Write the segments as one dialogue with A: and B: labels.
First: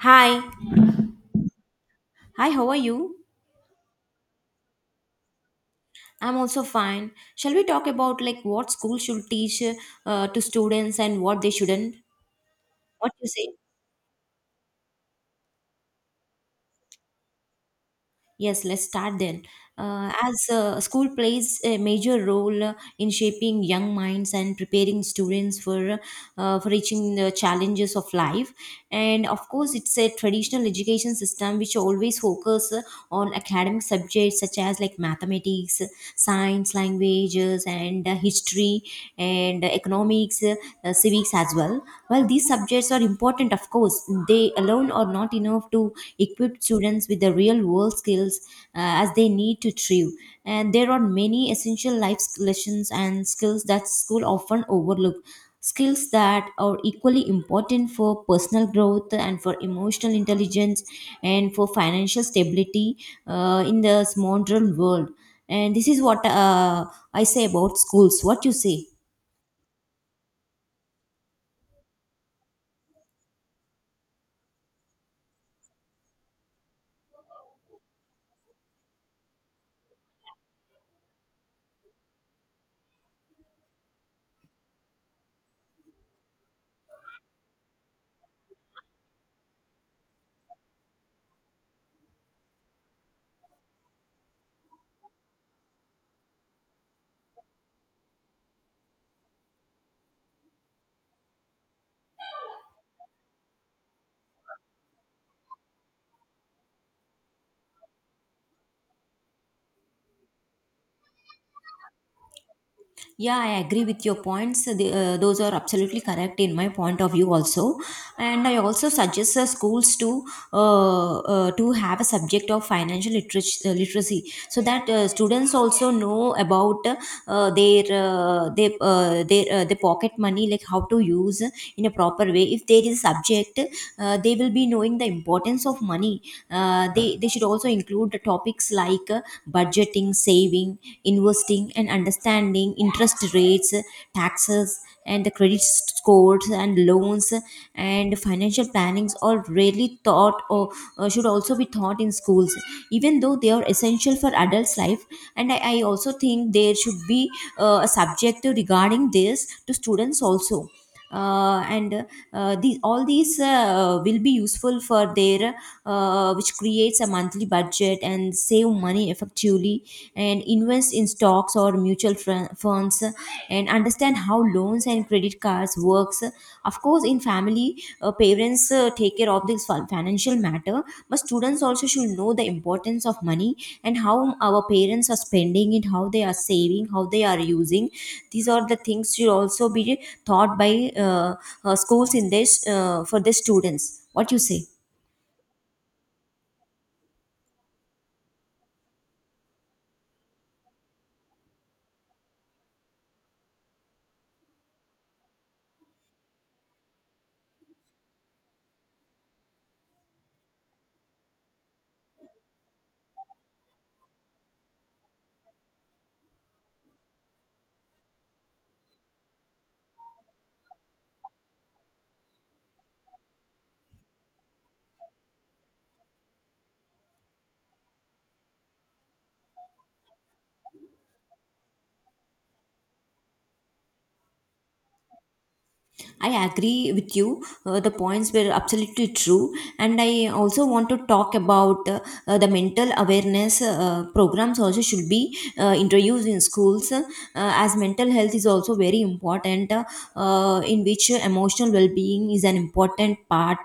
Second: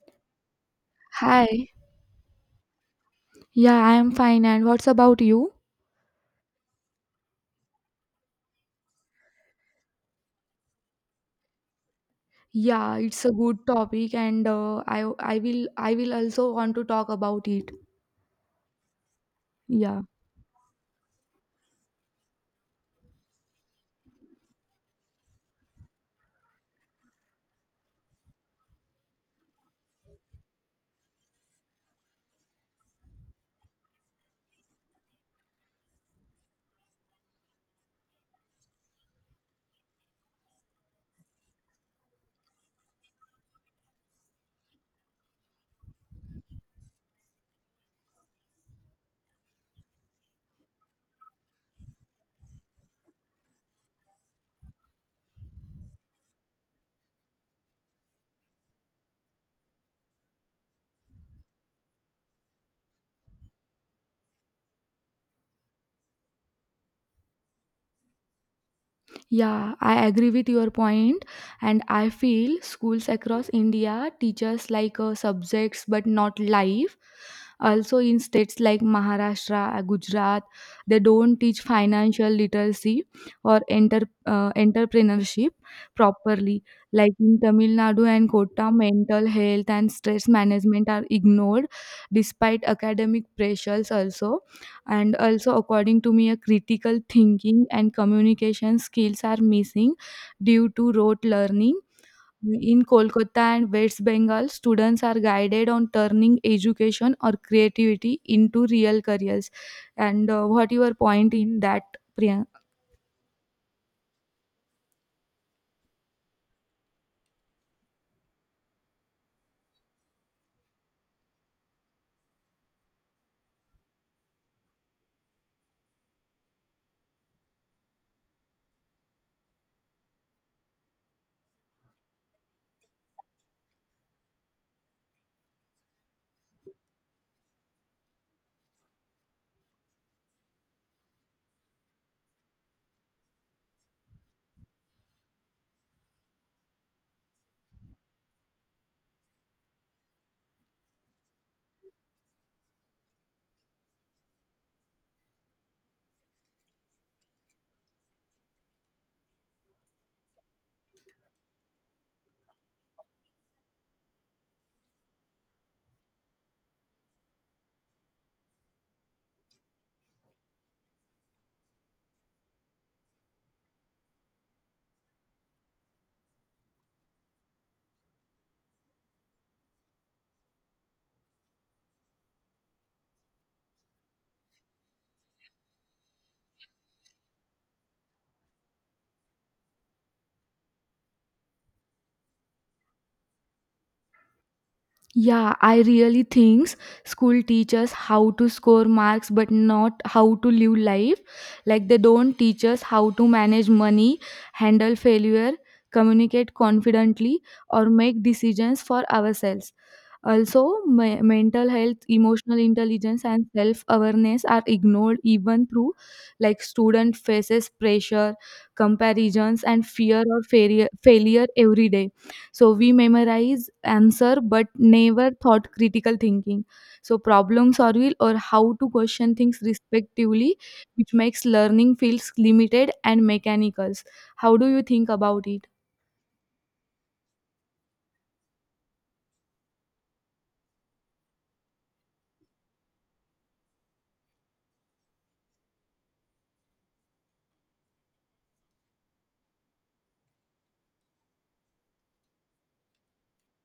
A: Hi.
B: Hi.
A: Hi, how are you?
B: Yeah, I am fine. And what's about you?
A: I'm also fine. Shall we talk about like what school should teach to students and what they shouldn't?
B: Yeah,
A: What
B: it's
A: you
B: a
A: say?
B: good topic, and I will also want to talk about it.
A: Yes, let's start then.
B: Yeah.
A: As school plays a major role in shaping young minds and preparing students for reaching the challenges of life, and of course, it's a traditional education system which always focus on academic subjects such as like mathematics, science, languages, and history, and economics, civics as well. While these subjects are important, of course, they alone are not enough to equipped students with the real world skills as they need to thrive. And there are many essential life lessons and skills that school often overlook. Skills that are equally important for personal growth and for emotional intelligence and for financial stability in this modern world. And this is what I say about schools. What you say?
B: Yeah, I agree with your point, and I feel schools across India teaches like subjects but not life. Also, in states like Maharashtra, Gujarat, they don't teach financial literacy or entrepreneurship properly. Like in Tamil Nadu and Kota, mental health and stress management are ignored despite academic pressures also, and also according to me a critical thinking and communication skills are missing due to rote learning. In Kolkata and West Bengal students are guided on turning education or creativity into real careers, and what your point in that, Priyanka?
A: Yeah, I agree with your points. Those are absolutely correct in my point of view also. And I also suggest the schools to have a subject of financial literacy, literacy so that students also know about their pocket money, like how to use in a proper way. If there is a subject, they will be knowing the importance of money they should also include the topics like budgeting saving investing and understanding interest rates taxes and the credit scores and loans and financial plannings are rarely taught or should also be taught in schools even though they are essential for adults life and I also think there should be a subject regarding this to students also and these all these will be useful for their which creates a monthly budget and save money effectively and invest in stocks or funds and understand how loans and credit cards works. Of course in family, parents take care of this financial matter, but students also should know the importance of money and how our parents are spending it, how they are saving, how they are using. These are the things should also be taught by schools in this for the students. What you say?
B: Yeah, I really thinks school teaches how to score marks but not how to live life. Like they don't teach us how to manage money, handle failure, communicate confidently or make decisions for ourselves. Also, mental health, emotional intelligence and self-awareness are ignored even through like student faces pressure, comparisons and fear or failure every day, so we memorize answer but never thought critical thinking. So problem solving or how to question things respectively, which makes learning feels limited and mechanical. How do you think about it?
A: I agree with you. The points were absolutely true. And I also want to talk about the mental awareness programs also should be introduced in schools as mental health is also very important in which emotional well-being is an important part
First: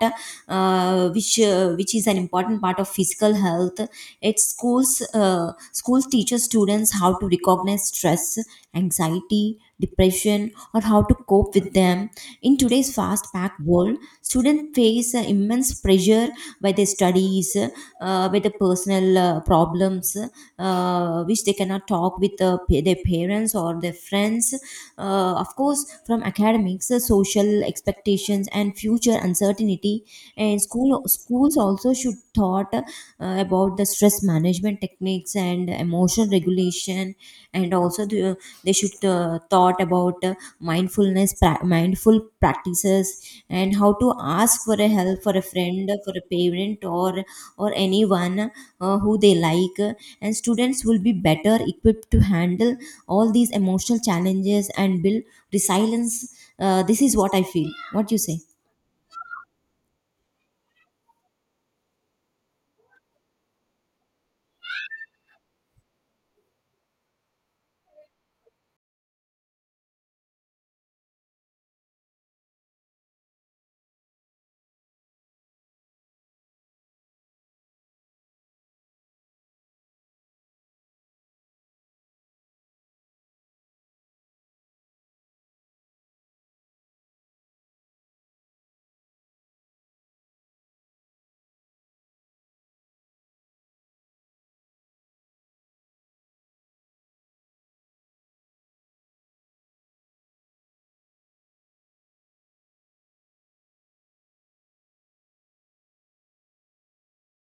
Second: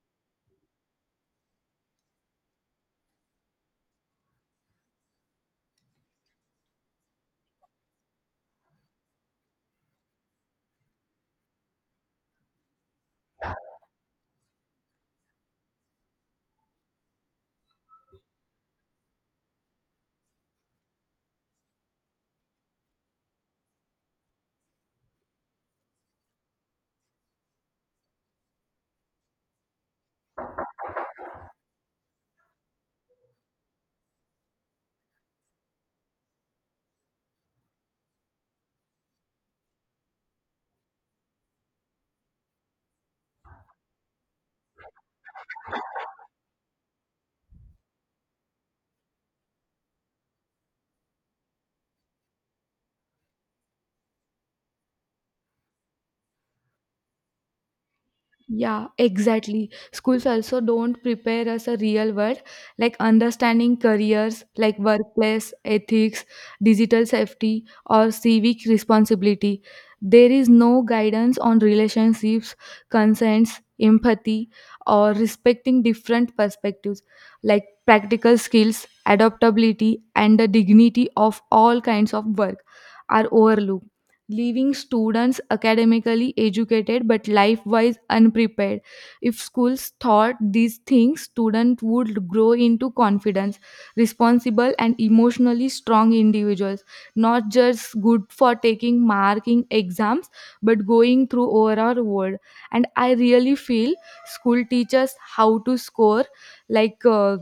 A: which is an important part of physical health. Schools teaches students how to recognize stress, anxiety, depression or how to cope with them. In today's fast packed world, students face immense pressure by their studies, by the personal problems, which they cannot talk with their parents or their friends. Of course, from academics, social expectations, and future uncertainty. And schools also should thought about the stress management techniques and emotional regulation, and also the, they should thought about mindful practices and how to ask for a help, for a friend, for a parent, or anyone who they like. And students will be better equipped to handle all these emotional challenges and build resilience. Uh, this is what I feel. What you say?
B: Yeah, exactly. Schools also don't prepare us a real world, like understanding careers, like workplace ethics, digital safety, or civic responsibility. There is no guidance on relationships, consents, empathy, or respecting different perspectives, like practical skills, adaptability, and the dignity of all kinds of work are overlooked, leaving students academically educated but life wise unprepared. If schools taught these things, students would grow into confidence, responsible, and emotionally strong individuals, not just good for taking marking exams but going through overall world. And I really feel school teaches how to score like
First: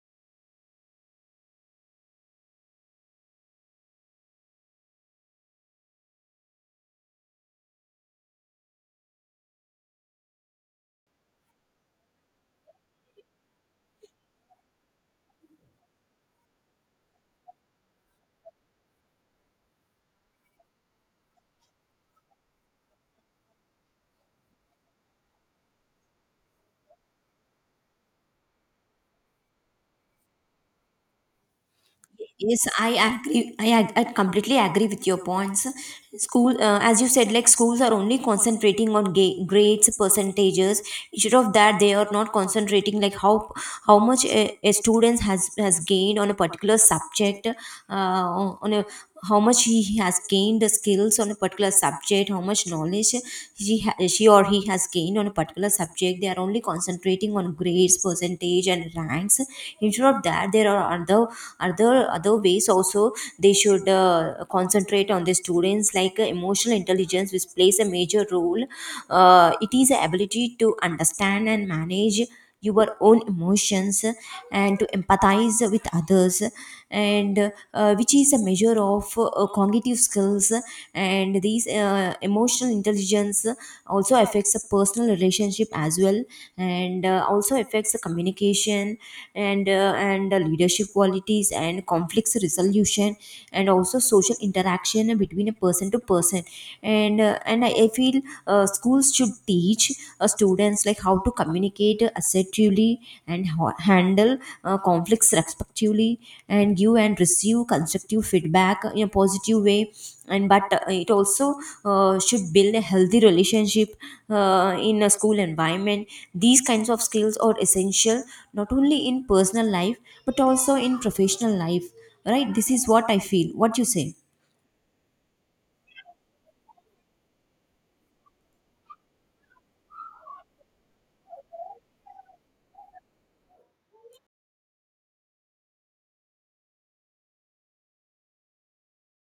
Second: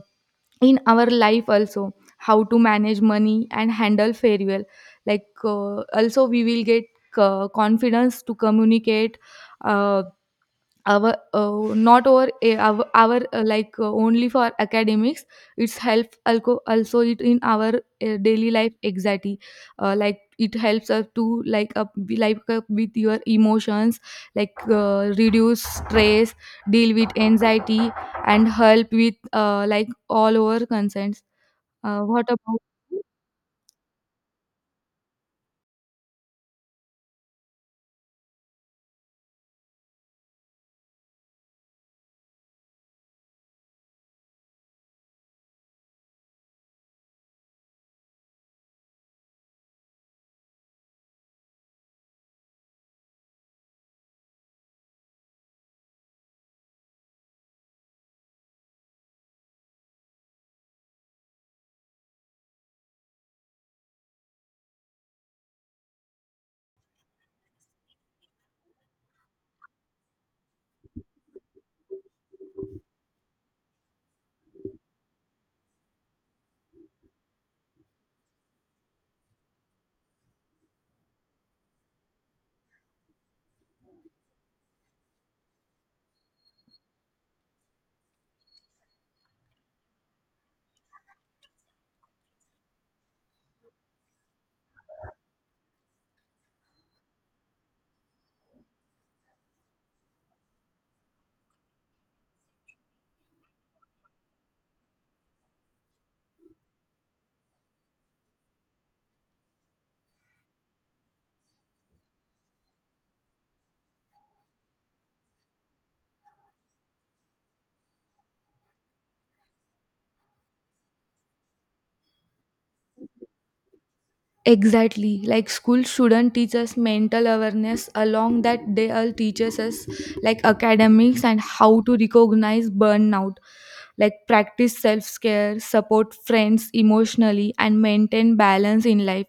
B: in our life also how to manage money and handle farewell, like also we will get confidence to communicate uh, our not our eh, our like only for academics. It's help also it in our daily life anxiety, like it helps us to like up be like up with your emotions, like reduce stress, deal with anxiety and help with like all our concerns. What about?
A: Yes, I agree. I completely agree with your points. School, as you said, like schools are only concentrating on grades, percentages. Instead of that, they are not concentrating like how much a student has gained on a particular subject on a how much he has gained the skills on a particular subject, how much knowledge she or he has gained on a particular subject. They are only concentrating on grades, percentage and ranks. Instead of that there are other ways also. They should concentrate on the students like emotional intelligence, which plays a major role. Uh, it is the ability to understand and manage your own emotions and to empathize with others, and which is a measure of cognitive skills. And these emotional intelligence also affects the personal relationship as well, and also affects the communication, and the leadership qualities and conflicts resolution, and also social interaction between a person to person. And I feel schools should teach students like how to communicate assertively and handle conflicts respectively, and give and receive constructive feedback in a positive way. And but it also should build a healthy relationship in a school environment. These kinds of skills are essential not only in personal life but also in professional life, right? This is what I feel. What you say?
B: Exactly. Like school shouldn't teach us mental awareness, along that they all teaches us like academics and how to recognize burnout, like practice self-care, support friends emotionally and maintain balance in life.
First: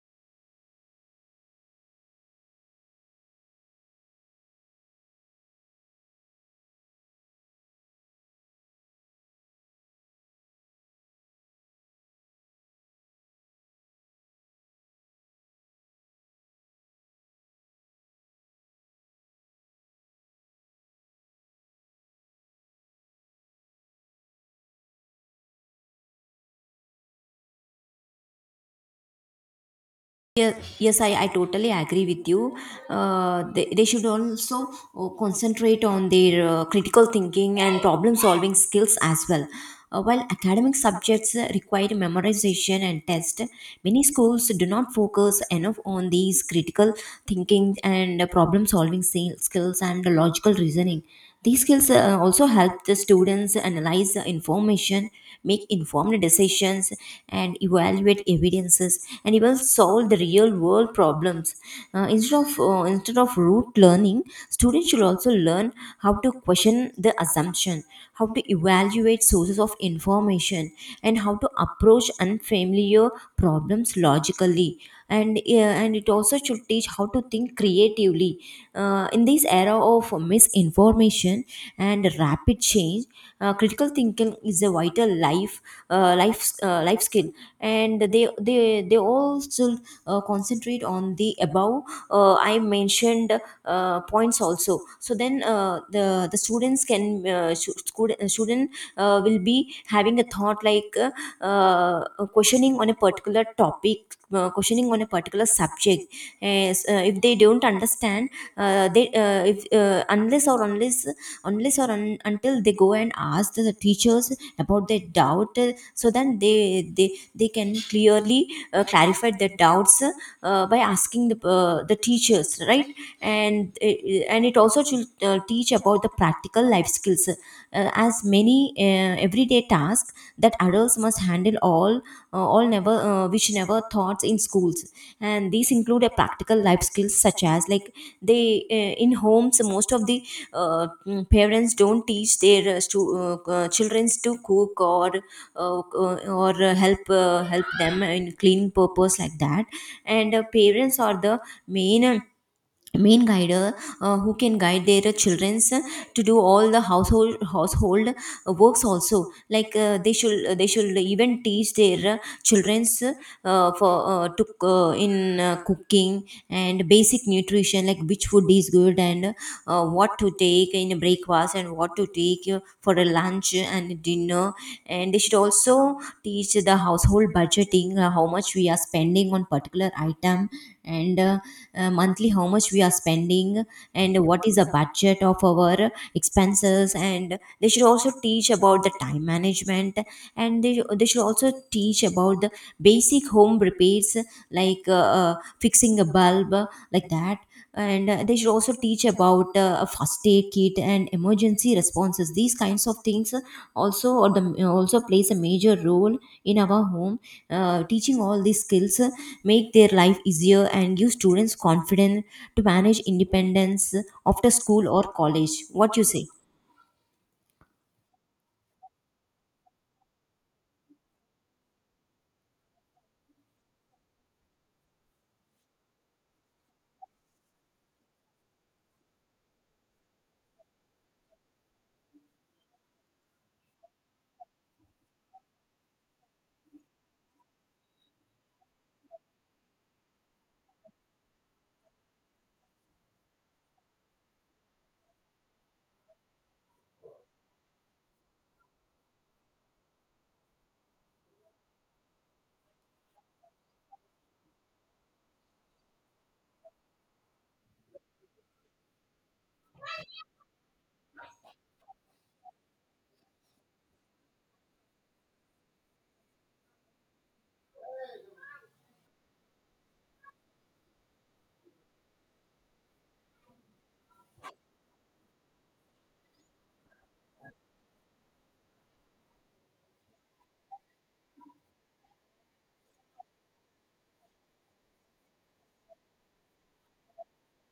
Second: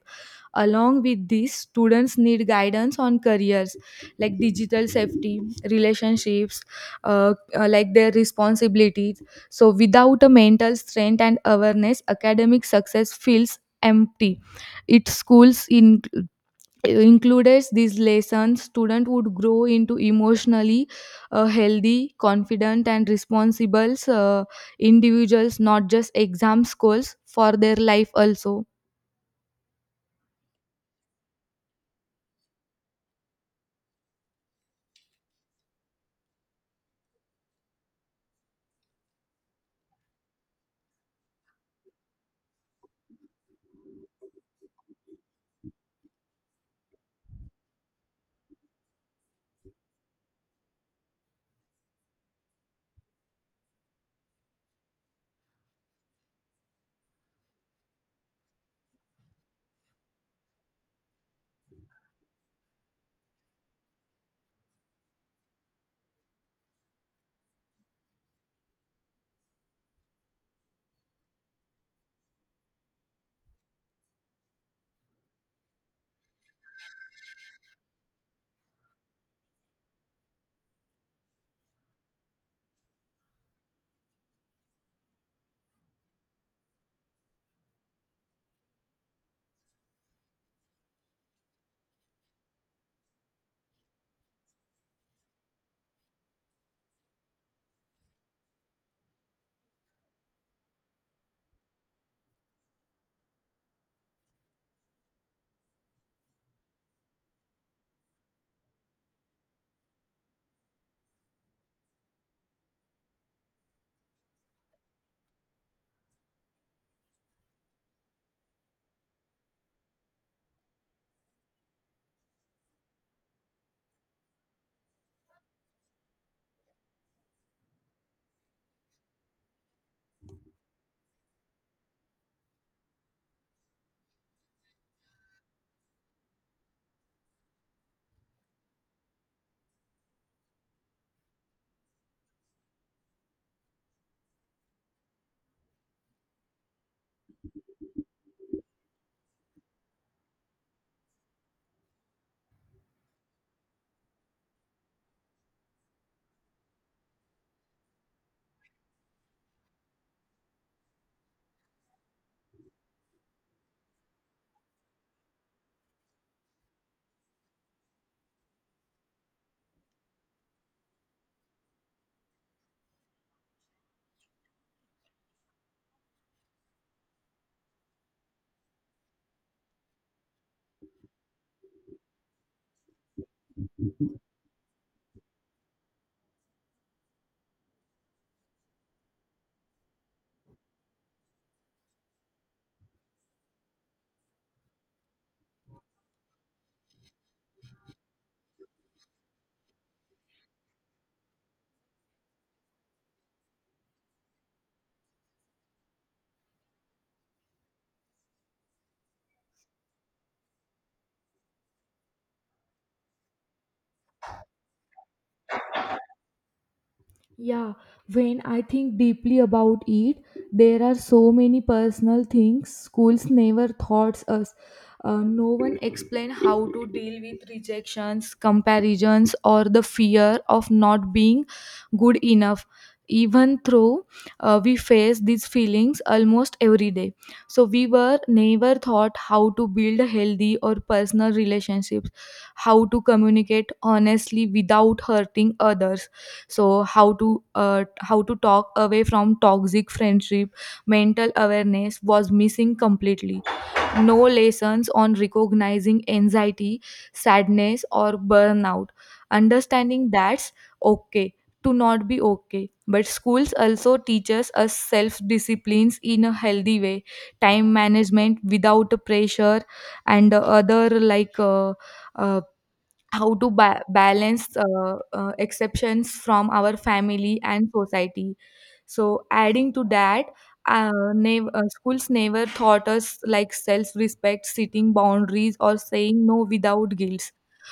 B: Along with this, students need guidance on careers like digital safety, relationships, like their responsibilities. So without a mental strength and awareness, academic success feels empty. Its schools in, included these lessons. Student would grow into emotionally healthy, confident, and responsible individuals, not just exam scores for their life also.
A: Yes, I totally agree with you. They should also concentrate on their critical thinking and problem solving skills as well. While academic subjects require memorization and test, many schools do not focus enough on these critical thinking and skills and logical reasoning. These skills also help the students analyze the information, make informed decisions, and evaluate evidences, and even solve the real world problems. Instead of rote learning, students should also learn how to question the assumption, how to evaluate sources of information, and how to approach unfamiliar problems logically. And yeah, and it also should teach how to think creatively in this era of misinformation and rapid change. Uh, critical thinking is a vital life skill, and they all still concentrate on the above I mentioned points also. So then the students can should, student student will be having a thought like uh, uh, questioning on a particular topic, questioning on a particular subject. As, if they don't understand they if unless or unless until they go and ask the teachers about their doubt. Uh, so then they they can clearly clarify their doubts by asking the teachers, right? And and it also should teach about the practical life skills as many everyday tasks that adults must handle all never which never thoughts in schools. And these include a practical life skills such as like they in homes, most of the parents don't teach their children to cook or uh, help them in cleaning purpose like that. And parents are the main uh, main guider who can guide their childrens to do all the household works also. Like they should even teach their childrens for to in cooking and basic nutrition, like which food is good and what to take in breakfast and what to take for a lunch and dinner. And they should also teach the household budgeting, how much we are spending on particular item, and monthly how much we are spending and what is the budget of our expenses. And they should also teach about the time management, and they should also teach about the basic home repairs like fixing a bulb, like that. And they should also teach about a first aid kit and emergency responses. These kinds of things also or the also plays a major role in our home. Uh, teaching all these skills make their life easier and give students confidence to manage independence after school or college. What you say?
B: Yeah, when I think deeply about it, there are so many personal things schools never taught us. No one explained how to deal with rejections, comparisons, or the fear of not being good enough. Even though we face these feelings almost every day, so we were never taught how to build healthy or personal relationships, how to communicate honestly without hurting others, so how to talk away from toxic friendship. Mental awareness was missing completely. No lessons on recognizing anxiety, sadness or burnout, understanding that's okay to not be okay, but schools also teaches us self disciplines in a healthy way, time management without pressure, and other like uh, how to balance exceptions from our family and society. So adding to that, schools never taught us like self-respect, setting boundaries or saying no without guilt,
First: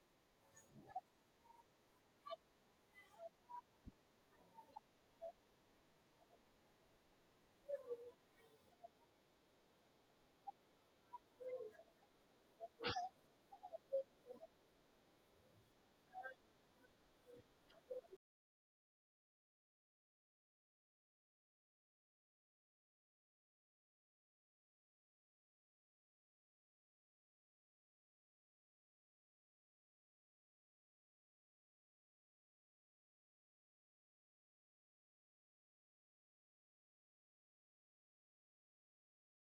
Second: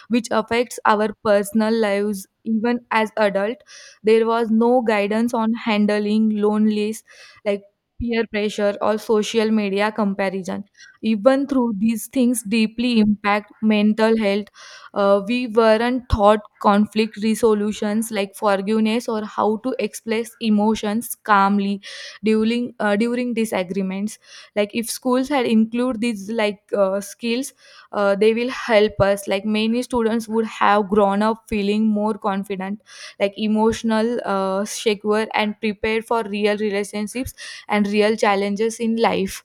B: which affects our personal lives even as adult. There was no guidance on handling loneliness, like peer pressure or social media comparison, even through these things deeply impact mental health. We weren't taught conflict resolutions like forgiveness or how to express emotions calmly during disagreements. Like if schools had include these like skills, they will help us. Like many students would have grown up feeling more confident, like emotional, secure, and prepared for real relationships and real challenges in life.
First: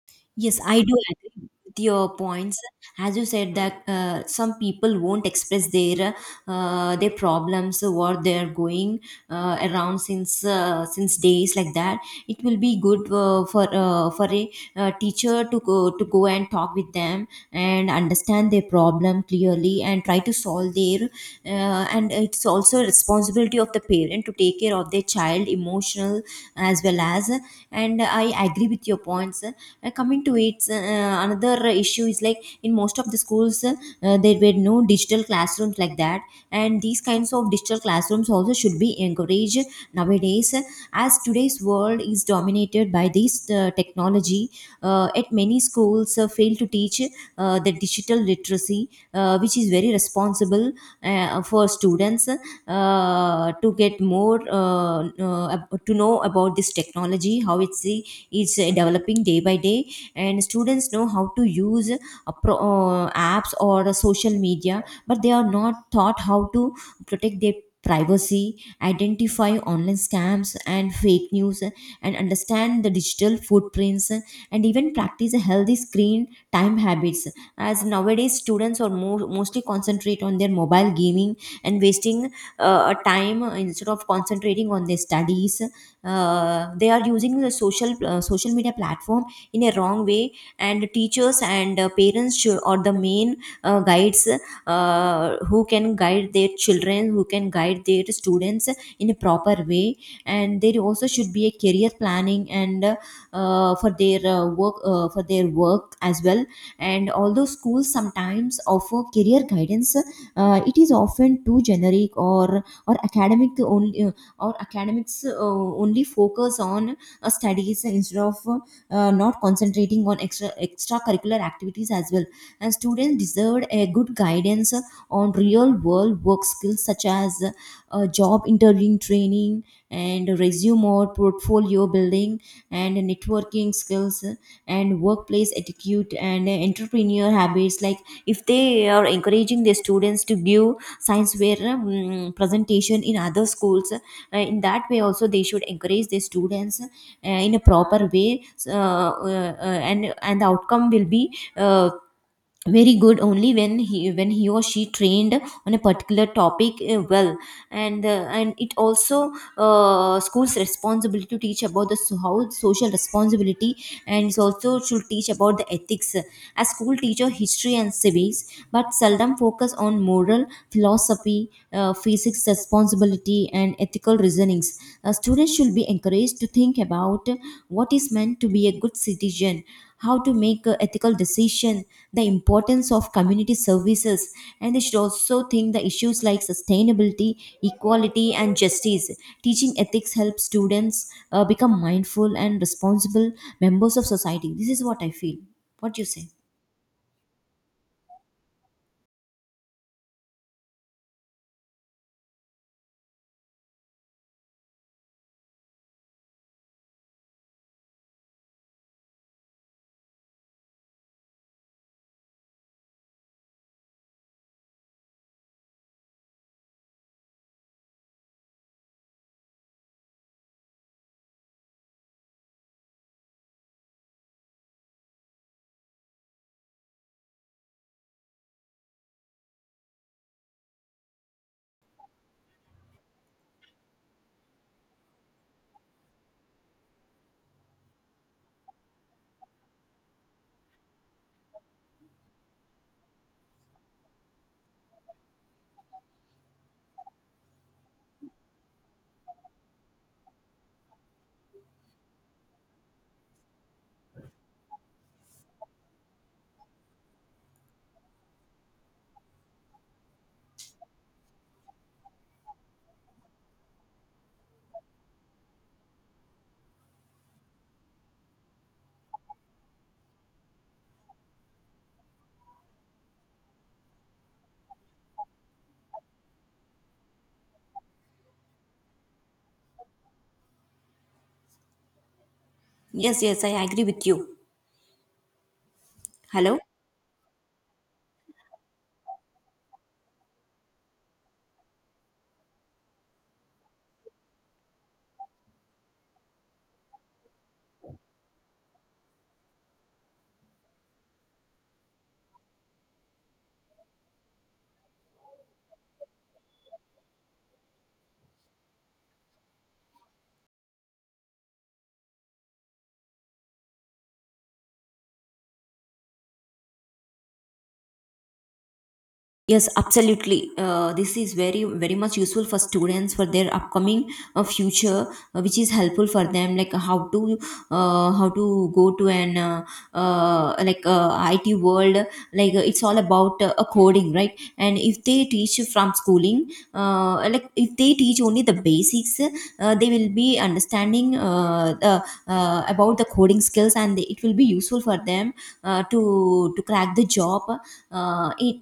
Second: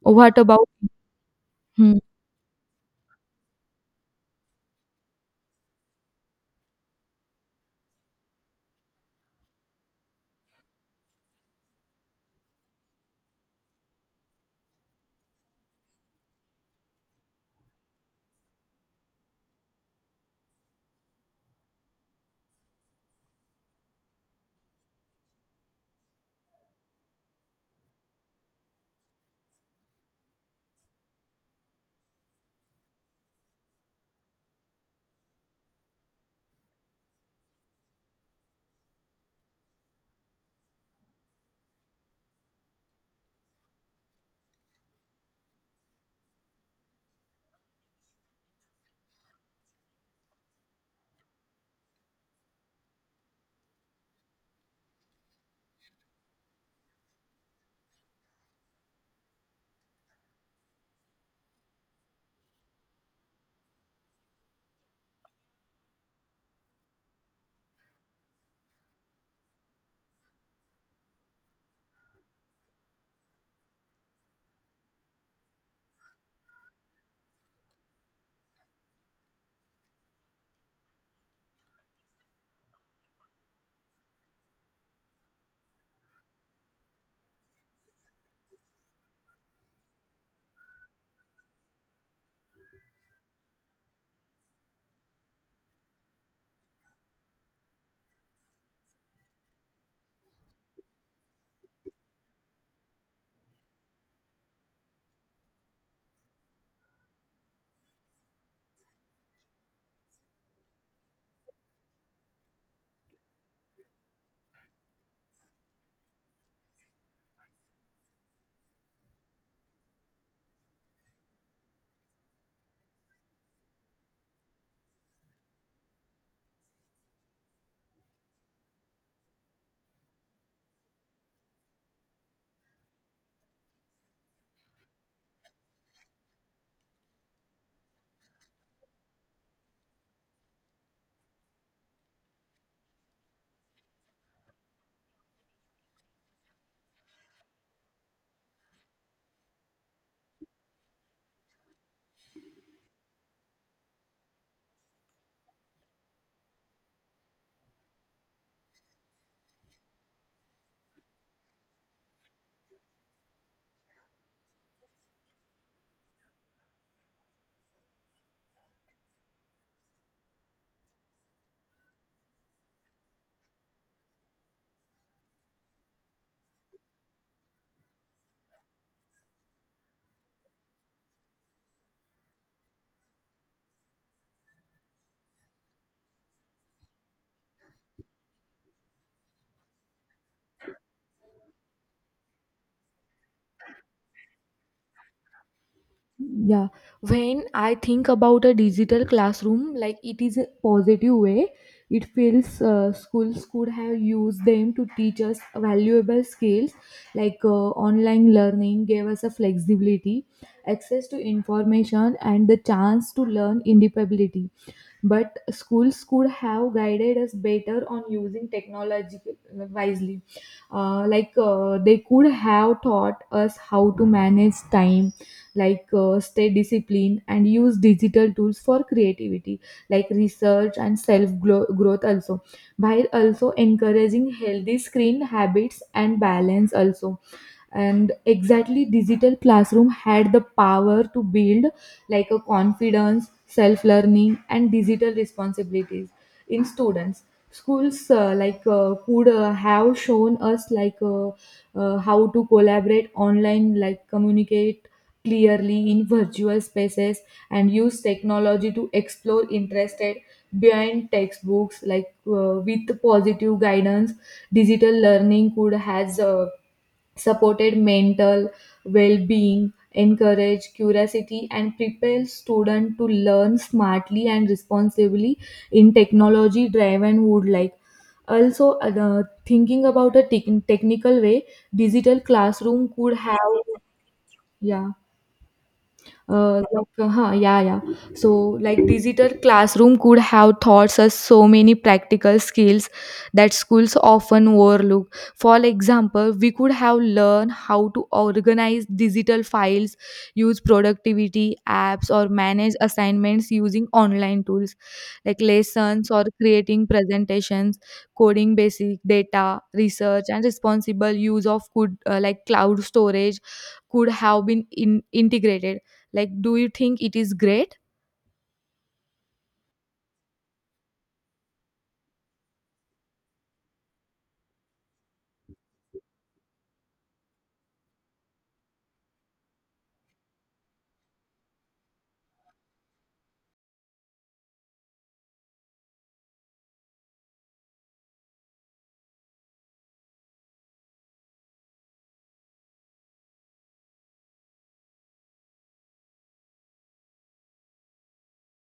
B: What
A: Yes,
B: about?
A: I do agree with your points. As you said that some people won't express their problems what they're going around since days like that. It will be good for a teacher to go and talk with them and understand their problem clearly and try to solve their. And it's also responsibility of the parent to take care of their child emotional as well as. And I agree with your points. Coming to its another issue is, like, in most of the schools, there were no digital classrooms like that, and these kinds of digital classrooms also should be encouraged nowadays. As today's world is dominated by this technology, at many schools fail to teach the digital literacy, which is very responsible for students to get more to know about this technology, how it's is developing day by day, and students know how to use apps or social media, but they are not taught how to protect their privacy, identify online scams and fake news, and understand the digital footprints, and even practice a healthy screen time habits, as nowadays students are mostly concentrate on their mobile gaming and wasting a time instead of concentrating on their studies. They are using the social media platform in a wrong way, and teachers and parents should, or the main guides, who can guide their children, who can guide their students in a proper way. And there also should be a career planning and, for their work for their work as well. And although schools sometimes offer career guidance, it is often too generic or academic only, or academics only focus on studies instead of not concentrating on extracurricular activities as well. And students deserve a good guidance on real world work skills, such as job interviewing training, and resume or portfolio building, and networking skills, and workplace etiquette and entrepreneur habits. Like, if they are encouraging their students to give science fair presentation in other schools, in that way also they should encourage the students in a proper way. And the outcome will be uh, very good only when he, when he or she trained on a particular topic well. And it also school's responsibility to teach about the how social responsibility, and it's also should teach about the ethics, as school teacher history and civics but seldom focus on moral philosophy, physics responsibility and ethical reasonings. Students should be encouraged to think about what is meant to be a good citizen, how to make a ethical decision, the importance of community services, and they should also think the issues like sustainability, equality and justice. Teaching ethics helps students become mindful and responsible members of society. This is what I feel. What do you say?
B: Yeah, when I think about a digital classroom, like it is a positive way. It feels schools could have used them to teach us valuable skills like online learning gave us a flexibility, access to information, and the chance to learn independently, but schools could have guided us better on using technology wisely. Like they could have taught us how to manage time, like stay disciplined and use digital tools for creativity like research and self growth also, while also encouraging healthy screen habits and balance also. And exactly digital classroom had the power to build like a confidence, self learning, and digital responsibilities in students. Schools like could have shown us like how to collaborate online, like communicate clearly in virtual spaces and use technology to explore interested behind textbooks like with positive guidance. Digital learning could has supported mental well-being, encourage curiosity and prepare students to learn smartly and responsibly in technology driven would, like also thinking about a technical way, digital classroom could
A: Yes, yes, I
B: have
A: agree with you.
B: yeah.
A: Hello?
B: Yeah, yeah. So, like, digital classroom could have taught us so many practical skills that schools often overlook. For example, we could have learned how to organize digital files, use productivity apps, or manage assignments using online tools like lessons or creating presentations, coding basic data, research, and responsible use of could like cloud storage could have been integrated. Like, do you think it is great?
A: Yes, absolutely. This is very, very much useful for students for their upcoming future, which is helpful for them, like, how to go to an, like, IT world. Like, it's all about a coding, right? And if they teach you from schooling, like if they teach only the basics, they will be understanding about the coding skills, and it will be useful for them to crack the job in,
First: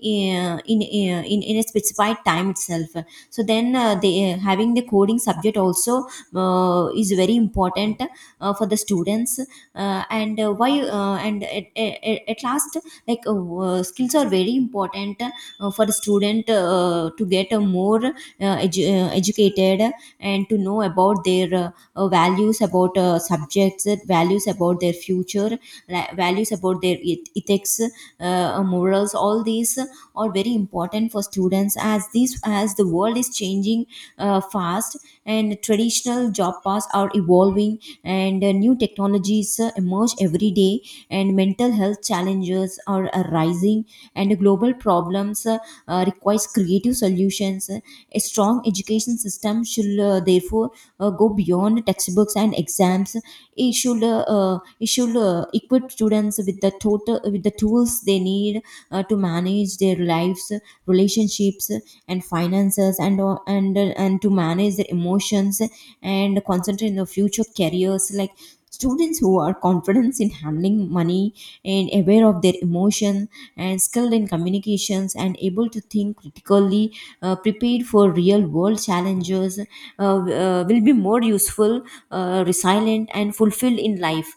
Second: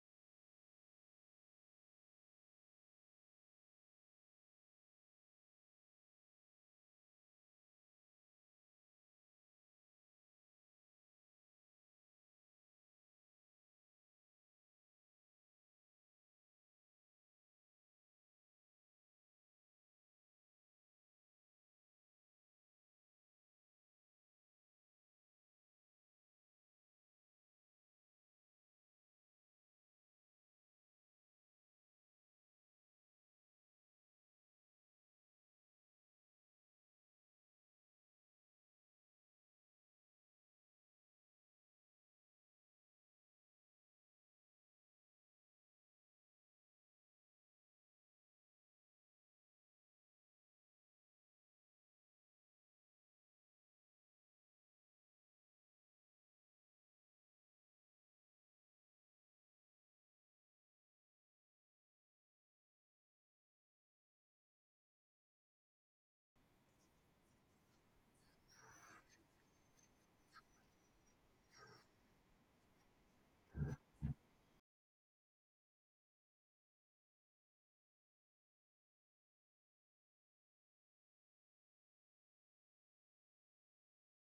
A: in a specified time itself. So then having the coding subject also is very important for the students. And Why at last, like, skills are very important for the student to get a more educated, and to know about their values about subjects, values about their future, values about their ethics, murals, all these are very important for students, as this as the world is changing fast and traditional job paths are evolving, and new technologies emerge every day, and mental health challenges are arising, and global problems requires creative solutions. A strong education system should, therefore, go beyond textbooks and exams. It should equip students with the tools they need to manage their lives, relationships, and finances, and to manage their emotions and concentrate in the future careers. Like, students who are confident in handling money, and aware of their emotion, and skilled in communications, and able to think critically, prepared for real world challenges will be more useful, resilient and fulfilled in life.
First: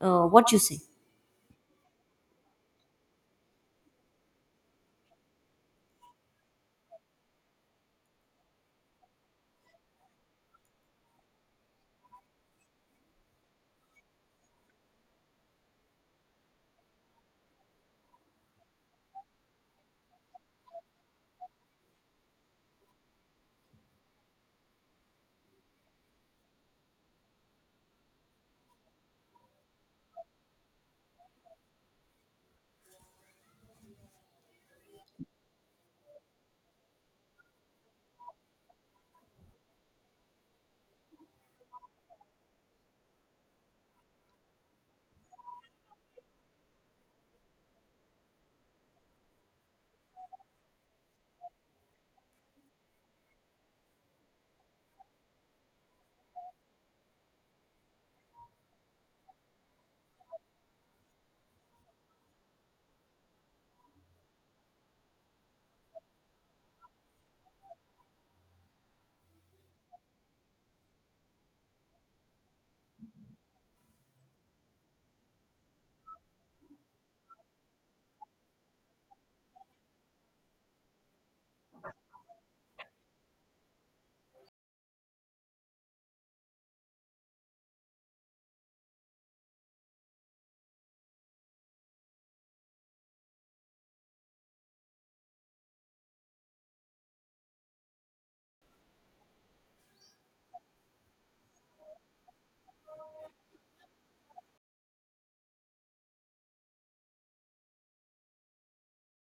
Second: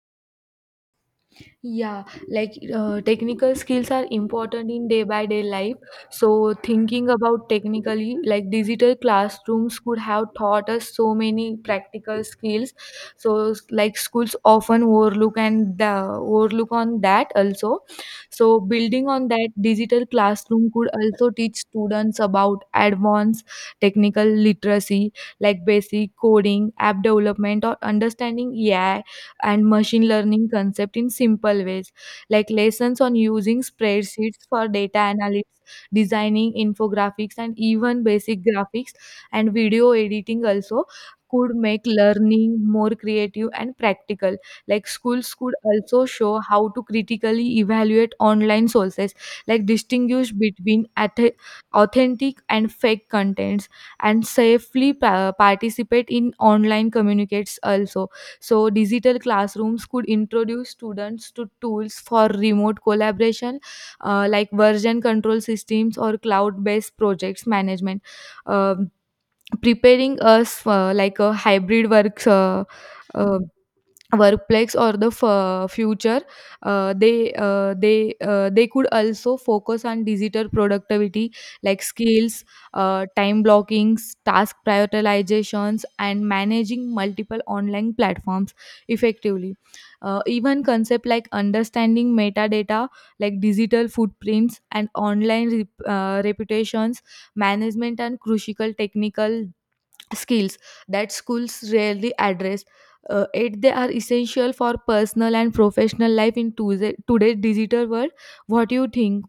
A: What you say?
B: Yeah, like technical skills are important in day by day life. So, thinking about technically, like digital classrooms could have taught us so many practical skills. So, like schools often overlook and overlook on that also. So, building on that, digital classroom could also teach students about advanced technical literacy, like basic coding, app development, or understanding AI and machine learning concept in simple ways, like lessons on using spreadsheets for data analytics, designing infographics, and even basic graphics and video editing also could make learning more creative and practical. Like schools could also show how to critically evaluate online sources, like distinguish between authentic and fake contents and safely participate in online communicates also. So, digital classrooms could introduce students to tools for remote collaboration, like version control systems or cloud based projects management, um preparing us for like a hybrid works. Um, Workplace or the future. They could also focus on digital productivity like skills, time blockings, task prioritizations and managing multiple online platforms effectively. Even concept like understanding metadata like digital footprints and online reputations management and crucial technical skills that schools rarely address. Yet they are essential for personal and professional life in today's digital world. What do you think?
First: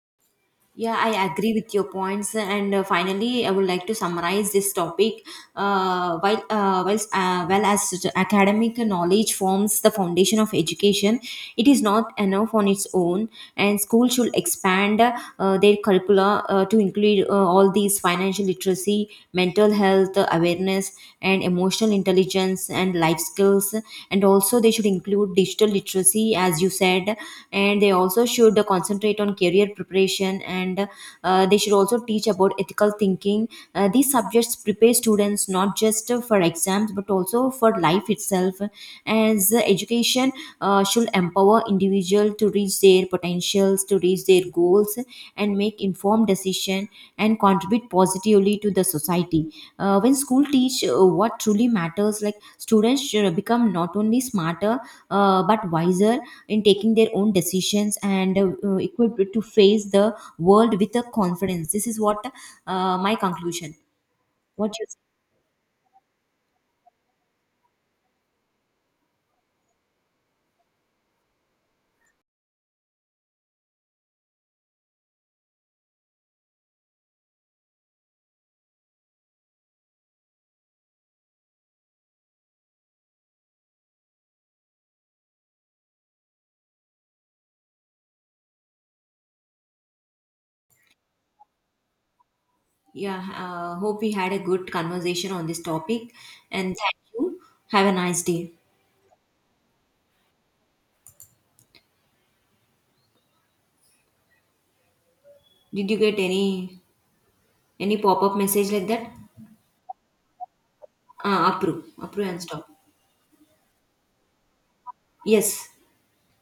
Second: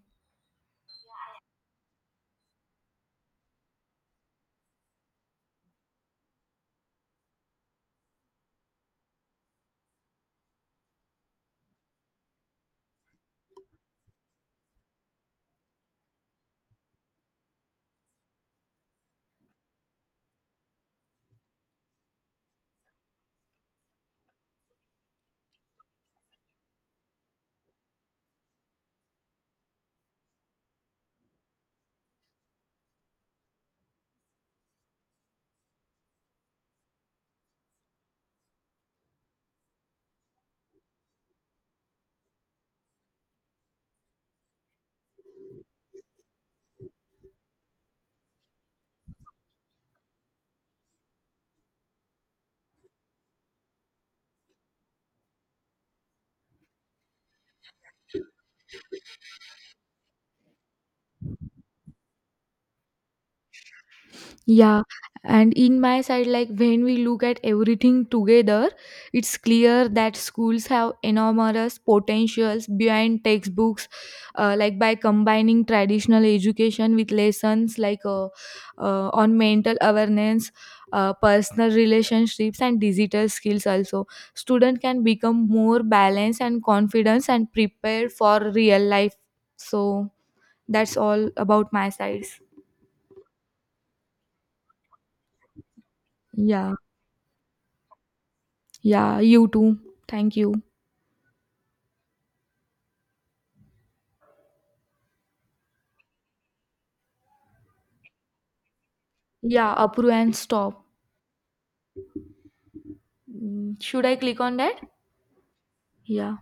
A: Yeah, I agree with your points. And finally, I would like to summarize this topic. Well, as the academic knowledge forms the foundation of education, it is not enough on its own, and schools should expand their curricula to include all these financial literacy, mental health awareness, and emotional intelligence and life skills. And also, they should include digital literacy, as you said, and they also should concentrate on career preparation, and they should also teach about ethical thinking. These subjects prepare students not just for exams but also for life itself, as education should empower individual to reach their potentials, to reach their goals, and make informed decision, and contribute positively to the society. When school teach what truly matters, like, students should become not only smarter but wiser in taking their own decisions, and equipped to face the world with a confidence. This is what my conclusion. What
B: Yeah,
A: you?
B: and in my side, like when we look at everything together, it's clear that schools have enormous potentials behind textbooks. Like by combining traditional education with lessons like on mental awareness, personal relationships, and digital skills, also student can become more balanced and confident and prepared for real life. So that's all about my sides.
A: Yeah, hope we had a good conversation on this topic, and
B: Yeah.
A: thank you. Have a nice day.
B: Yeah, you too. Thank you.
A: Did you get any pop-up message like that?
B: Yeah, approve and stop.
A: Approve and stop.
B: Mm, should I click on that?
A: Yes.
B: Yeah.